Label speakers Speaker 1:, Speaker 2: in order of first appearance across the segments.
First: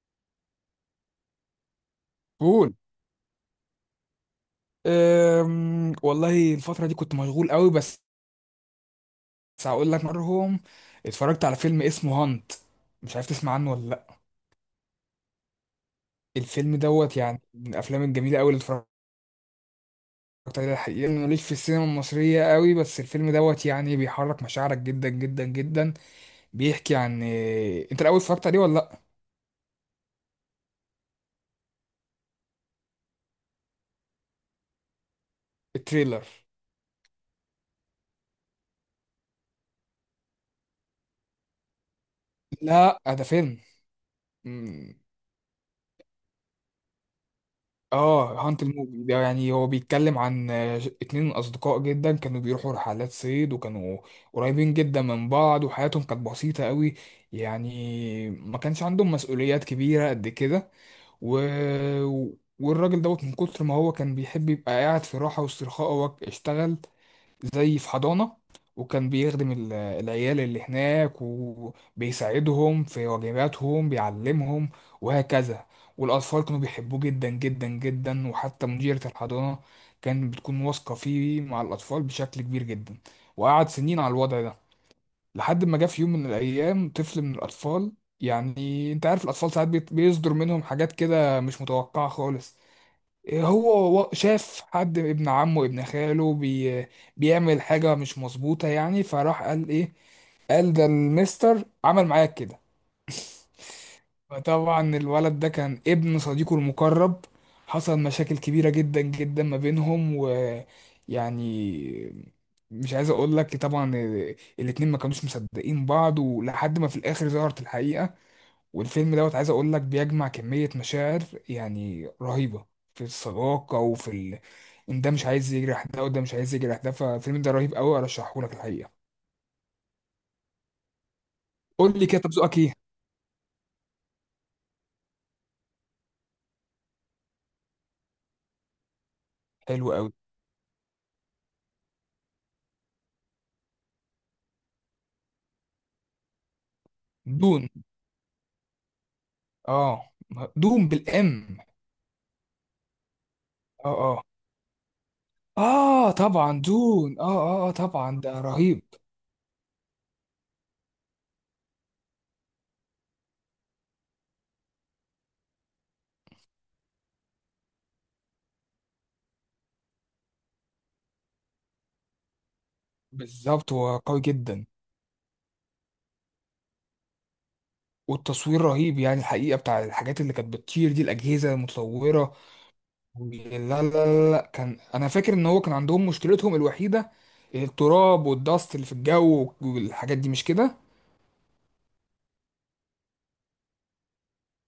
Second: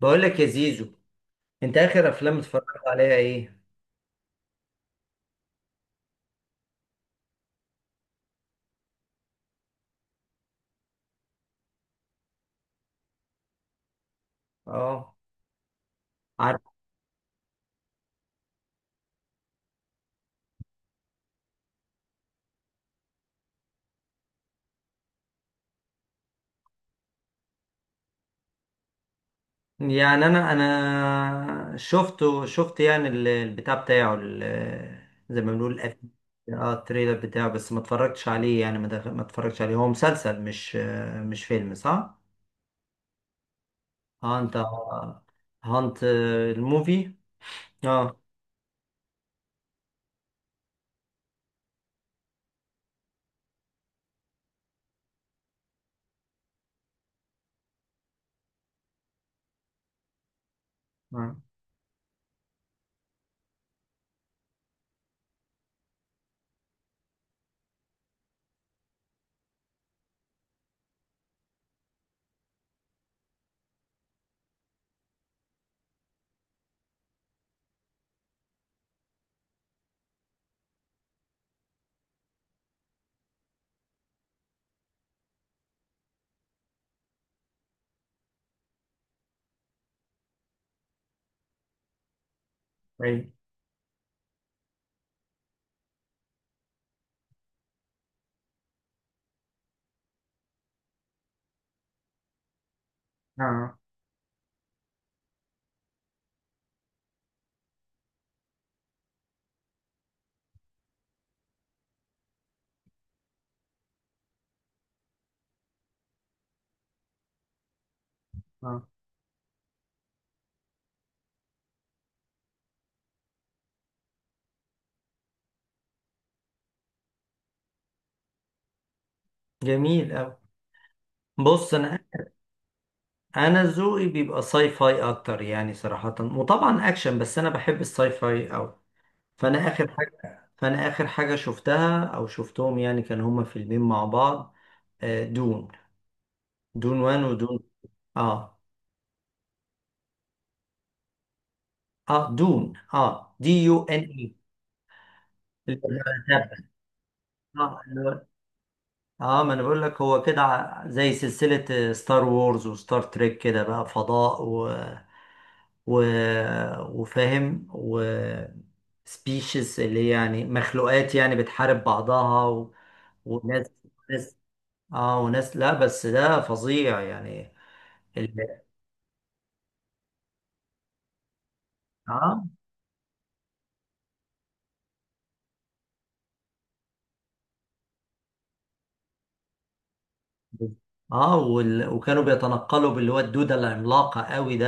Speaker 1: بقول لك يا زيزو، انت اخر افلام
Speaker 2: قول.
Speaker 1: اتفرجت عليها ايه؟
Speaker 2: والله الفترة دي كنت مشغول قوي، بس هقول لك. مرهم، اتفرجت على فيلم اسمه هانت، مش عارف تسمع عنه ولا لا.
Speaker 1: اه، عارف.
Speaker 2: الفيلم دوت يعني من الافلام الجميلة قوي اللي اتفرجت عليها. الحقيقة أنا ماليش في السينما المصرية قوي، بس الفيلم دوت يعني بيحرك مشاعرك جدا جدا جدا. بيحكي عن انت الاول اتفرجت عليه ولا لا؟
Speaker 1: يعني انا شفت، يعني البتاع بتاعه زي ما بنقول
Speaker 2: التريلر،
Speaker 1: اه، التريلر بتاعه، بس ما اتفرجتش عليه. يعني ما اتفرجتش عليه. هو مسلسل، مش فيلم، صح؟
Speaker 2: لا ده
Speaker 1: اه، انت،
Speaker 2: فيلم.
Speaker 1: هانت الموفي. اه،
Speaker 2: اه، هانت الموجي ده يعني هو بيتكلم عن اتنين اصدقاء جدا كانوا بيروحوا رحلات صيد، وكانوا قريبين جدا من بعض، وحياتهم كانت بسيطة قوي، يعني ما كانش عندهم مسؤوليات كبيرة قد كده.
Speaker 1: اه،
Speaker 2: و... والراجل دوت من كتر ما هو كان بيحب يبقى قاعد في راحة واسترخاء، هو اشتغل زي في حضانة، وكان بيخدم العيال اللي هناك وبيساعدهم في واجباتهم، بيعلمهم وهكذا. والأطفال كانوا بيحبوه جدا جدا جدا، وحتى مديرة الحضانة كانت بتكون واثقة فيه مع الأطفال بشكل كبير جدا. وقعد سنين على الوضع ده، لحد ما جه في يوم من الأيام طفل من الأطفال. يعني أنت عارف الأطفال ساعات بيصدر منهم حاجات كده مش متوقعة خالص.
Speaker 1: اي،
Speaker 2: هو شاف حد ابن عمه، ابن خاله، بيعمل حاجة مش مظبوطة يعني، فراح قال ايه؟ قال ده المستر عمل معايا كده.
Speaker 1: اه، اه،
Speaker 2: فطبعا الولد ده كان ابن صديقه المقرب، حصل مشاكل كبيرة جدا جدا ما بينهم، ويعني مش عايز اقول لك، طبعا الاتنين ما كانوش مصدقين بعض، ولحد ما في الاخر ظهرت الحقيقة.
Speaker 1: اه.
Speaker 2: والفيلم دوت عايز اقول لك بيجمع كمية مشاعر يعني رهيبة في الصداقة، وفي ان ده مش عايز يجرح ده، وده مش عايز يجرح ده. فالفيلم ده رهيب قوي، ارشحه لك الحقيقة.
Speaker 1: جميل أوي. بص، انا
Speaker 2: قول لي كده، طب ذوقك ايه؟
Speaker 1: انا ذوقي بيبقى ساي فاي اكتر، يعني صراحة، وطبعا اكشن، بس انا بحب الساي فاي اوي.
Speaker 2: حلو قوي.
Speaker 1: فانا اخر حاجة شفتها او شفتهم، يعني كان هما فيلمين مع بعض. دون، دون وان، ودون.
Speaker 2: دون،
Speaker 1: اه
Speaker 2: اه دون بالام.
Speaker 1: اه، دون. اه، دي يو
Speaker 2: اه
Speaker 1: ان
Speaker 2: اه،
Speaker 1: اي اللي
Speaker 2: اه
Speaker 1: هو
Speaker 2: طبعا
Speaker 1: الدبة.
Speaker 2: دون اه اه،
Speaker 1: اه،
Speaker 2: طبعا ده رهيب.
Speaker 1: ما انا بقول لك، هو كده زي سلسلة ستار وورز وستار تريك، كده بقى فضاء، و... وفاهم، و species، اللي هي يعني مخلوقات يعني بتحارب بعضها، و... وناس،
Speaker 2: بالظبط هو قوي
Speaker 1: ناس،
Speaker 2: جدا.
Speaker 1: اه، وناس. لا، بس ده فظيع يعني. ال...
Speaker 2: والتصوير رهيب يعني الحقيقة، بتاع الحاجات اللي كانت بتطير دي، الأجهزة المتطورة.
Speaker 1: اه
Speaker 2: لا، لا لا لا، كان انا فاكر ان هو كان عندهم مشكلتهم الوحيده التراب والدست اللي في الجو والحاجات دي، مش كده؟
Speaker 1: اه وال... وكانوا بيتنقلوا باللي هو الدودة العملاقة قوي ده،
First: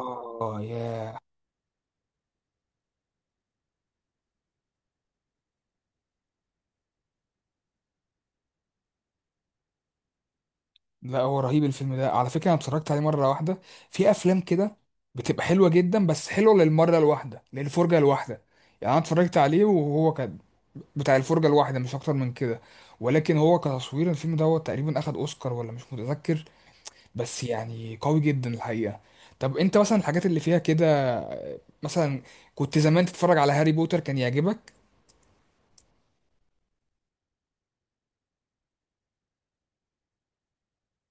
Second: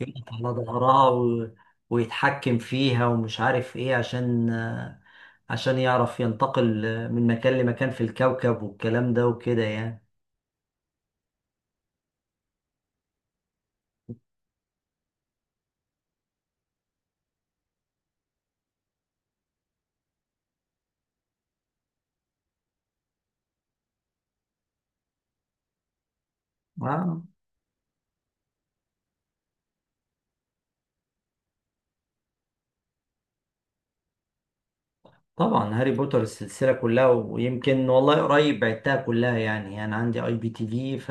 Speaker 1: يقف على ظهرها
Speaker 2: ياه.
Speaker 1: و... ويتحكم فيها، ومش عارف ايه، عشان يعرف ينتقل من مكان لمكان في الكوكب، والكلام ده وكده يعني.
Speaker 2: لا هو رهيب الفيلم ده على فكره، انا اتفرجت عليه مره واحده. في افلام كده بتبقى حلوه جدا بس حلوه للمره الواحده، للفرجه الواحده. يعني انا اتفرجت عليه وهو كان بتاع الفرجه الواحده، مش اكتر من كده. ولكن هو كتصوير الفيلم ده هو تقريبا اخد اوسكار ولا مش متذكر،
Speaker 1: آه.
Speaker 2: بس يعني قوي جدا الحقيقه. طب انت مثلا الحاجات اللي فيها كده مثلا، كنت زمان تتفرج على هاري بوتر، كان يعجبك؟
Speaker 1: طبعا، هاري بوتر السلسلة كلها، ويمكن والله قريب بعتها كلها. يعني أنا عندي IPTV،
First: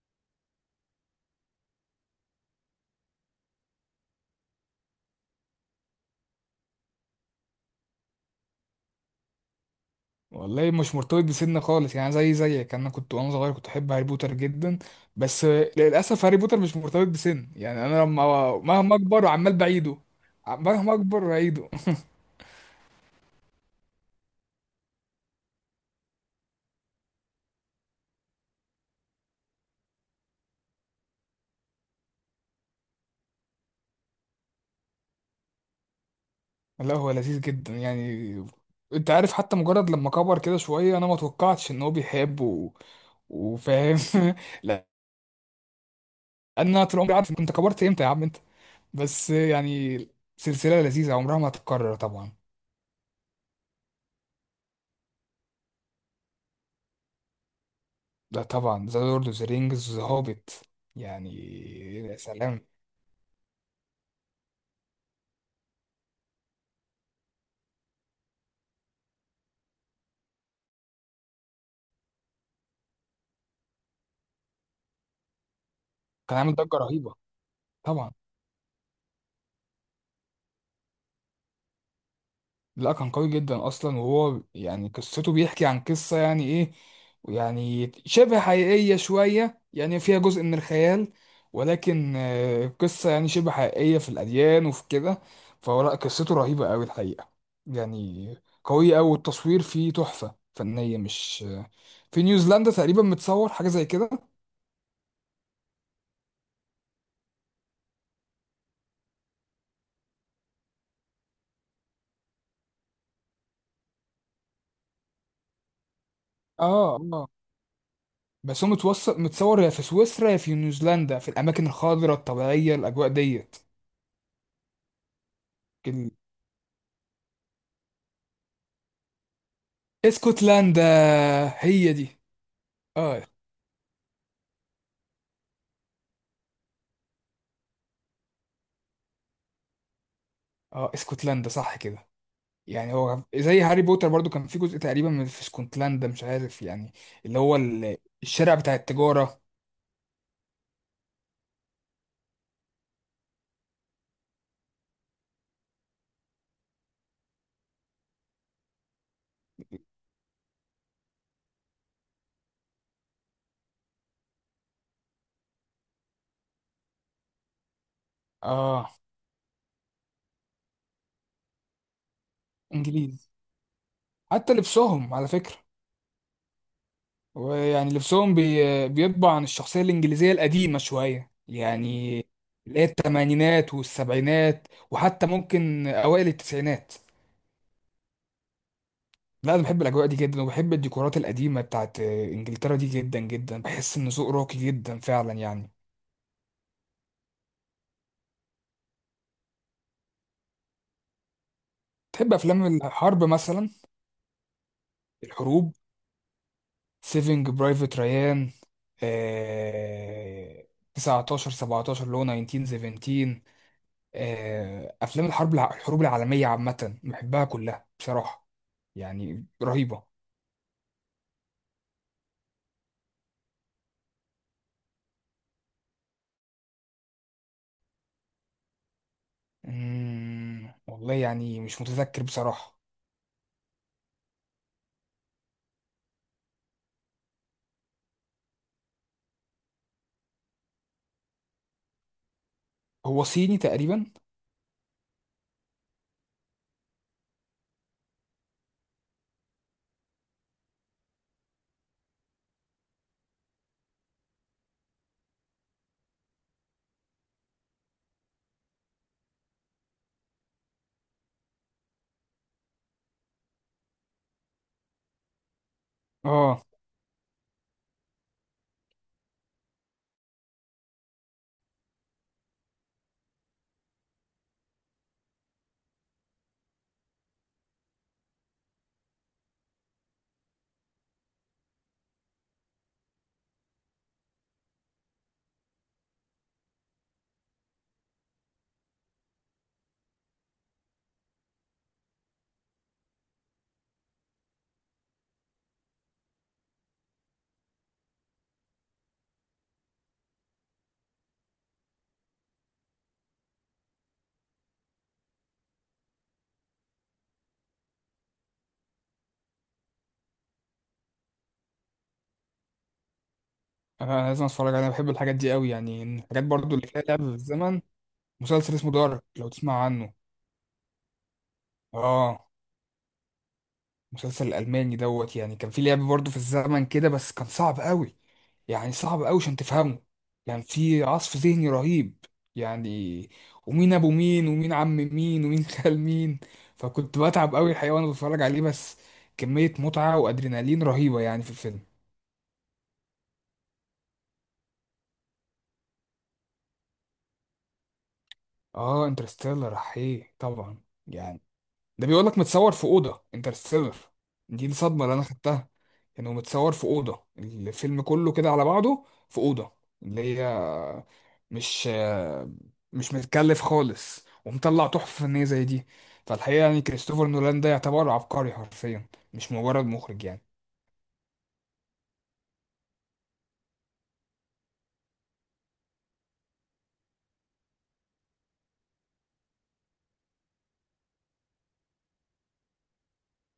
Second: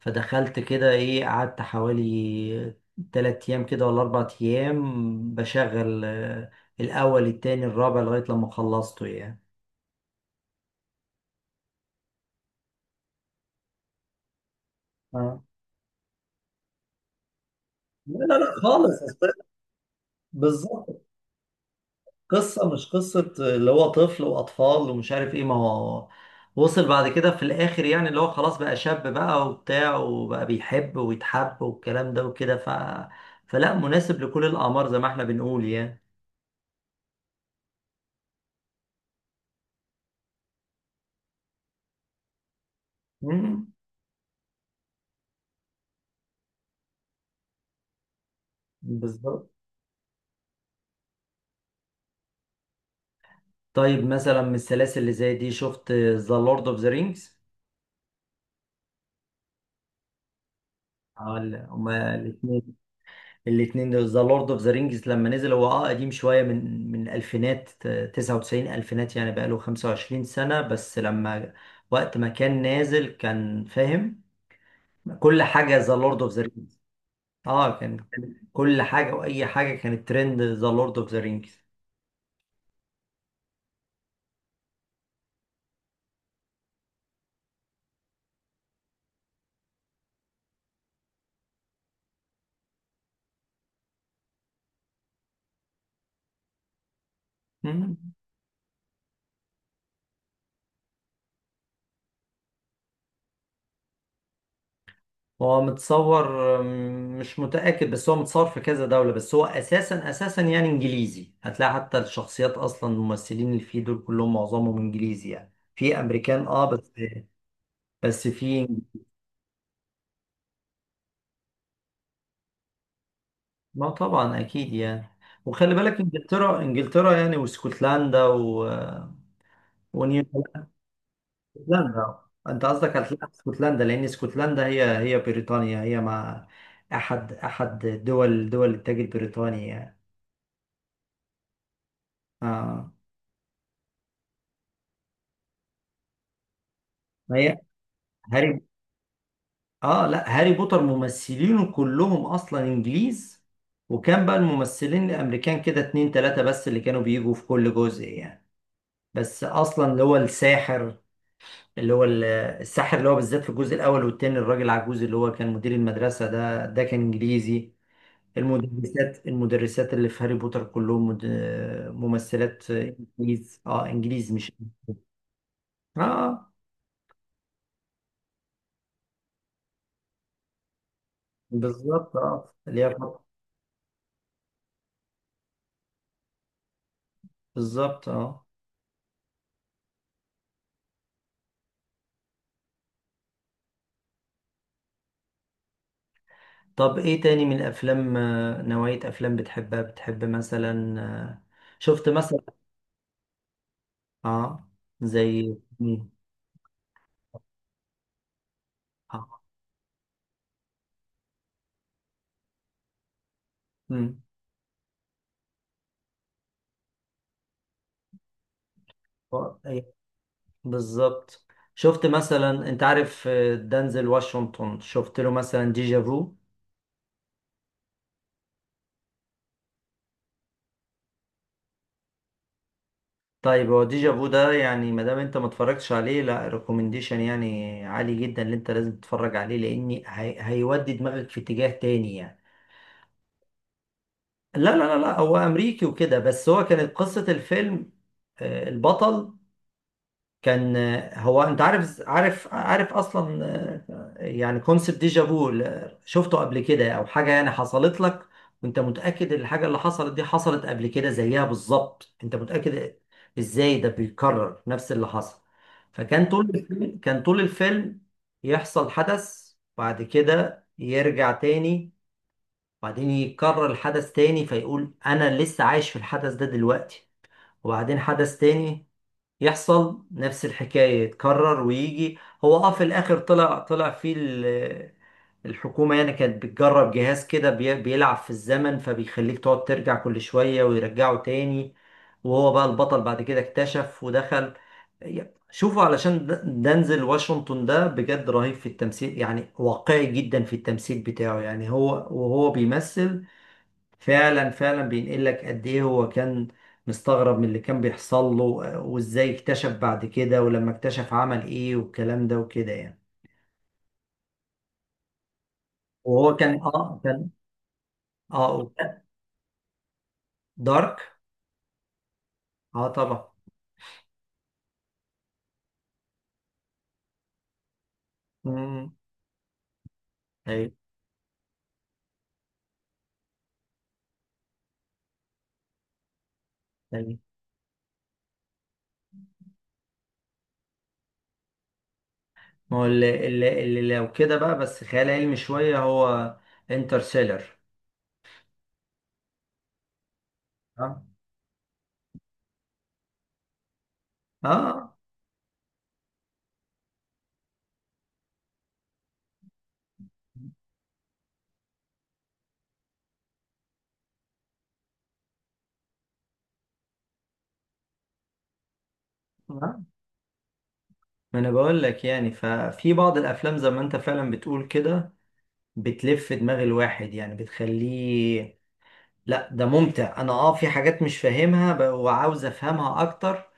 Speaker 1: فدخلت كده إيه، قعدت حوالي 3 أيام كده، ولا 4 أيام بشغل، الأول، التاني، الرابع، لغاية لما خلصته يعني.
Speaker 2: والله مش مرتبط بسن خالص يعني، زي زيك انا كنت وانا صغير كنت احب هاري بوتر جدا.
Speaker 1: اه،
Speaker 2: بس للاسف هاري بوتر مش مرتبط بسن يعني، انا
Speaker 1: لا لا لا،
Speaker 2: لما مهما
Speaker 1: خالص.
Speaker 2: اكبر عمال بعيده، مهما
Speaker 1: بالظبط.
Speaker 2: اكبر بعيده.
Speaker 1: قصة، مش قصة اللي هو طفل وأطفال، ومش عارف إيه. ما هو وصل بعد كده في الآخر، يعني اللي هو خلاص بقى شاب بقى وبتاع، وبقى بيحب ويتحب والكلام ده وكده، فلا، مناسب لكل الأعمار، زي ما إحنا بنقول يعني.
Speaker 2: لا هو لذيذ جدا يعني. انت عارف حتى مجرد لما كبر كده شويه انا ما توقعتش ان هو بيحب
Speaker 1: مم،
Speaker 2: وفاهم. لان انا طول عمري عارف، كنت كبرت امتى يا عم انت؟ بس
Speaker 1: بالظبط.
Speaker 2: يعني سلسله لذيذه عمرها ما هتتكرر طبعا.
Speaker 1: طيب مثلا من السلاسل اللي زي دي، شفت ذا لورد أوف ذا رينجز؟
Speaker 2: ده طبعا ذا لورد اوف ذا رينجز، ذا هوبيت يعني،
Speaker 1: هما
Speaker 2: يا
Speaker 1: الاتنين
Speaker 2: سلام.
Speaker 1: الاتنين دول. ذا لورد اوف ذا رينجز لما نزل، هو اه قديم شوية، من الألفينات، 99، ألفينات، يعني بقاله 25 سنة. بس لما وقت ما كان نازل، كان فاهم كل حاجة، ذا لورد اوف
Speaker 2: كان
Speaker 1: ذا
Speaker 2: عامل ضجة
Speaker 1: رينجز.
Speaker 2: رهيبة
Speaker 1: اه، كان
Speaker 2: طبعا.
Speaker 1: كان كل حاجة وأي حاجة كانت ترند، ذا لورد اوف ذا رينجز.
Speaker 2: لا كان قوي جدا اصلا، وهو يعني قصته بيحكي عن قصة يعني ايه، يعني شبه حقيقية شوية، يعني فيها جزء من الخيال، ولكن قصة يعني شبه حقيقية في الأديان وفي كده. فهو لا، قصته رهيبة قوي الحقيقة، يعني قوية قوي. والتصوير فيه تحفة فنية، مش في نيوزيلندا تقريبا متصور، حاجة زي كده.
Speaker 1: هو متصور. مش متأكد، بس هو متصور في كذا دولة، بس هو أساسا أساسا يعني إنجليزي. هتلاقي حتى الشخصيات، أصلا الممثلين اللي فيه دول كلهم معظمهم إنجليزي، يعني في أمريكان اه، بس.
Speaker 2: اه اه.
Speaker 1: بس
Speaker 2: بس
Speaker 1: في.
Speaker 2: هو متوصل، متصور يا في سويسرا يا في نيوزيلندا، في الاماكن الخضراء الطبيعيه، الاجواء ديت.
Speaker 1: ما طبعا اكيد يعني. وخلي بالك،
Speaker 2: ال-
Speaker 1: انجلترا انجلترا يعني، واسكتلندا، و... ونيو،
Speaker 2: اسكتلندا، هي
Speaker 1: اسكتلندا.
Speaker 2: دي.
Speaker 1: انت قصدك
Speaker 2: اه
Speaker 1: هتلاقي اسكتلندا، لان اسكتلندا هي بريطانيا، هي مع احد دول التاج البريطاني يعني.
Speaker 2: اه، اسكتلندا صح كده.
Speaker 1: اه.
Speaker 2: يعني هو زي هاري بوتر برضو، كان في جزء تقريبا من في اسكتلندا، مش عارف يعني،
Speaker 1: ما
Speaker 2: اللي هو
Speaker 1: هي
Speaker 2: الشارع
Speaker 1: هاري.
Speaker 2: بتاع التجاره.
Speaker 1: اه، لا، هاري بوتر ممثلينه كلهم اصلا انجليز. وكان بقى الممثلين الامريكان كده اتنين تلاتة بس اللي كانوا بيجوا في كل جزء يعني. بس اصلا اللي هو الساحر، اللي هو الساحر، اللي هو بالذات في الجزء الاول والتاني، الراجل عجوز اللي هو كان مدير المدرسه ده، ده كان انجليزي.
Speaker 2: اه
Speaker 1: المدرسات اللي في هاري بوتر كلهم ممثلات
Speaker 2: انجليز،
Speaker 1: انجليز. اه، انجليز، مش.
Speaker 2: حتى لبسهم على فكره
Speaker 1: اه،
Speaker 2: ويعني لبسهم بيطبع عن الشخصية الإنجليزية القديمة شوية
Speaker 1: بالظبط.
Speaker 2: يعني،
Speaker 1: اه، اللي
Speaker 2: اللي هي
Speaker 1: هي.
Speaker 2: التمانينات والسبعينات، وحتى ممكن أوائل التسعينات.
Speaker 1: بالظبط. اه.
Speaker 2: لا أنا بحب الأجواء دي جدا، وبحب الديكورات القديمة بتاعت إنجلترا دي جدا جدا، بحس إن ذوق راقي جدا فعلا يعني.
Speaker 1: طب ايه تاني من الافلام، نوعيه افلام بتحبها، بتحب مثلا، شفت
Speaker 2: تحب
Speaker 1: مثلا.
Speaker 2: أفلام الحرب مثلا،
Speaker 1: اه. زي
Speaker 2: الحروب؟
Speaker 1: مين؟
Speaker 2: سيفينج برايفت ريان،
Speaker 1: آه.
Speaker 2: آه... 19 17 اللي هو 1917،
Speaker 1: مم.
Speaker 2: افلام الحرب الحروب العالميه عامه بحبها كلها بصراحه، يعني رهيبه.
Speaker 1: بالظبط. شفت مثلا، انت عارف، دانزل واشنطن، شفت له مثلا ديجا فو؟
Speaker 2: والله يعني مش متذكر بصراحه.
Speaker 1: طيب، هو ديجا فو ده، يعني ما دام انت ما اتفرجتش عليه، لا، ريكومنديشن يعني عالي جدا اللي انت لازم تتفرج عليه، لان هيودي دماغك في اتجاه تاني يعني.
Speaker 2: هو صيني تقريبا؟
Speaker 1: لا لا لا لا، هو امريكي وكده، بس هو كانت قصة الفيلم، البطل كان. هو انت عارف، اصلا، يعني كونسبت ديجا فو، شفته قبل كده او حاجه يعني حصلت لك، وانت متاكد ان الحاجه اللي حصلت دي حصلت قبل كده زيها بالظبط، انت متاكد ازاي؟ ده بيكرر نفس اللي حصل. فكان طول
Speaker 2: اه
Speaker 1: الفيلم كان طول الفيلم يحصل حدث، بعد كده يرجع تاني، بعدين يكرر الحدث تاني، فيقول انا لسه عايش في الحدث ده دلوقتي، وبعدين حدث تاني يحصل، نفس الحكاية، يتكرر ويجي. هو اه في الآخر، طلع فيه الحكومة يعني كانت بتجرب جهاز كده، بيلعب في الزمن، فبيخليك تقعد ترجع كل شوية ويرجعه تاني. وهو بقى البطل، بعد كده اكتشف ودخل. شوفوا علشان دنزل واشنطن ده بجد رهيب في التمثيل يعني، واقعي جدا في التمثيل بتاعه يعني، هو وهو بيمثل، فعلا فعلا بينقل لك قد ايه هو كان مستغرب من اللي كان بيحصل له، وازاي اكتشف بعد كده، ولما اكتشف عمل ايه، والكلام ده وكده يعني.
Speaker 2: انا لازم اتفرج عليه، انا بحب الحاجات دي قوي، يعني
Speaker 1: وهو
Speaker 2: الحاجات
Speaker 1: كان،
Speaker 2: برضو اللي فيها لعب في
Speaker 1: كان.
Speaker 2: الزمن.
Speaker 1: اه،
Speaker 2: مسلسل اسمه دارك، لو تسمع عنه.
Speaker 1: دارك.
Speaker 2: اه،
Speaker 1: اه، طبعا.
Speaker 2: المسلسل الألماني دوت يعني كان في لعب برضه في الزمن كده، بس كان صعب قوي، يعني
Speaker 1: امم
Speaker 2: صعب قوي عشان تفهمه. كان
Speaker 1: ايوه،
Speaker 2: في عصف ذهني رهيب يعني، ومين أبو مين، ومين عم مين، ومين خال مين.
Speaker 1: ايوه.
Speaker 2: فكنت بتعب قوي الحقيقة وأنا بتفرج عليه، بس كمية متعة وأدرينالين رهيبة يعني في الفيلم.
Speaker 1: ما هو اللي لو كده بقى، بس خيال علمي شويه، هو انترستيلر.
Speaker 2: آه انترستيلر، أحيه طبعا
Speaker 1: اه،
Speaker 2: يعني. ده بيقول لك متصور في أوضة انترستيلر، دي
Speaker 1: اه،
Speaker 2: الصدمة اللي أنا خدتها. كانوا متصور في أوضة، الفيلم كله كده على بعضه في أوضة، اللي هي مش مش متكلف خالص، ومطلع تحفة فنية زي دي. فالحقيقة يعني كريستوفر نولان ده يعتبر عبقري حرفيا، مش
Speaker 1: آه.
Speaker 2: مجرد مخرج يعني.
Speaker 1: ما انا بقول لك يعني، ففي بعض الافلام زي ما انت فعلا بتقول كده، بتلف دماغ الواحد، يعني بتخليه. لا، ده ممتع. انا في حاجات مش فاهمها، وعاوز افهمها اكتر،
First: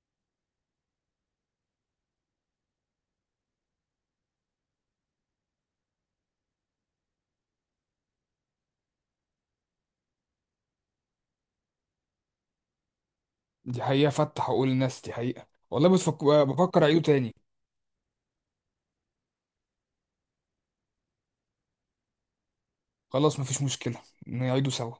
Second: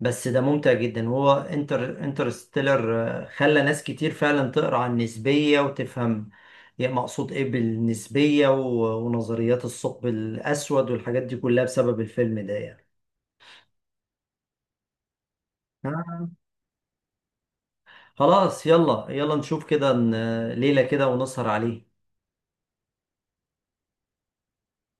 Speaker 1: بس ده ممتع جدا. وهو انترستيلر، خلى ناس كتير فعلا تقرا عن النسبية، وتفهم يعني مقصود ايه بالنسبية، ونظريات الثقب الاسود والحاجات دي كلها بسبب الفيلم ده يعني.
Speaker 2: دي حقيقة فتح عقول الناس، دي حقيقة والله، بس
Speaker 1: آه.
Speaker 2: بفكر أعيده تاني.
Speaker 1: خلاص، يلا يلا نشوف كده، ليلة كده ونسهر عليه.
Speaker 2: خلاص مفيش مشكلة، نعيده سوا.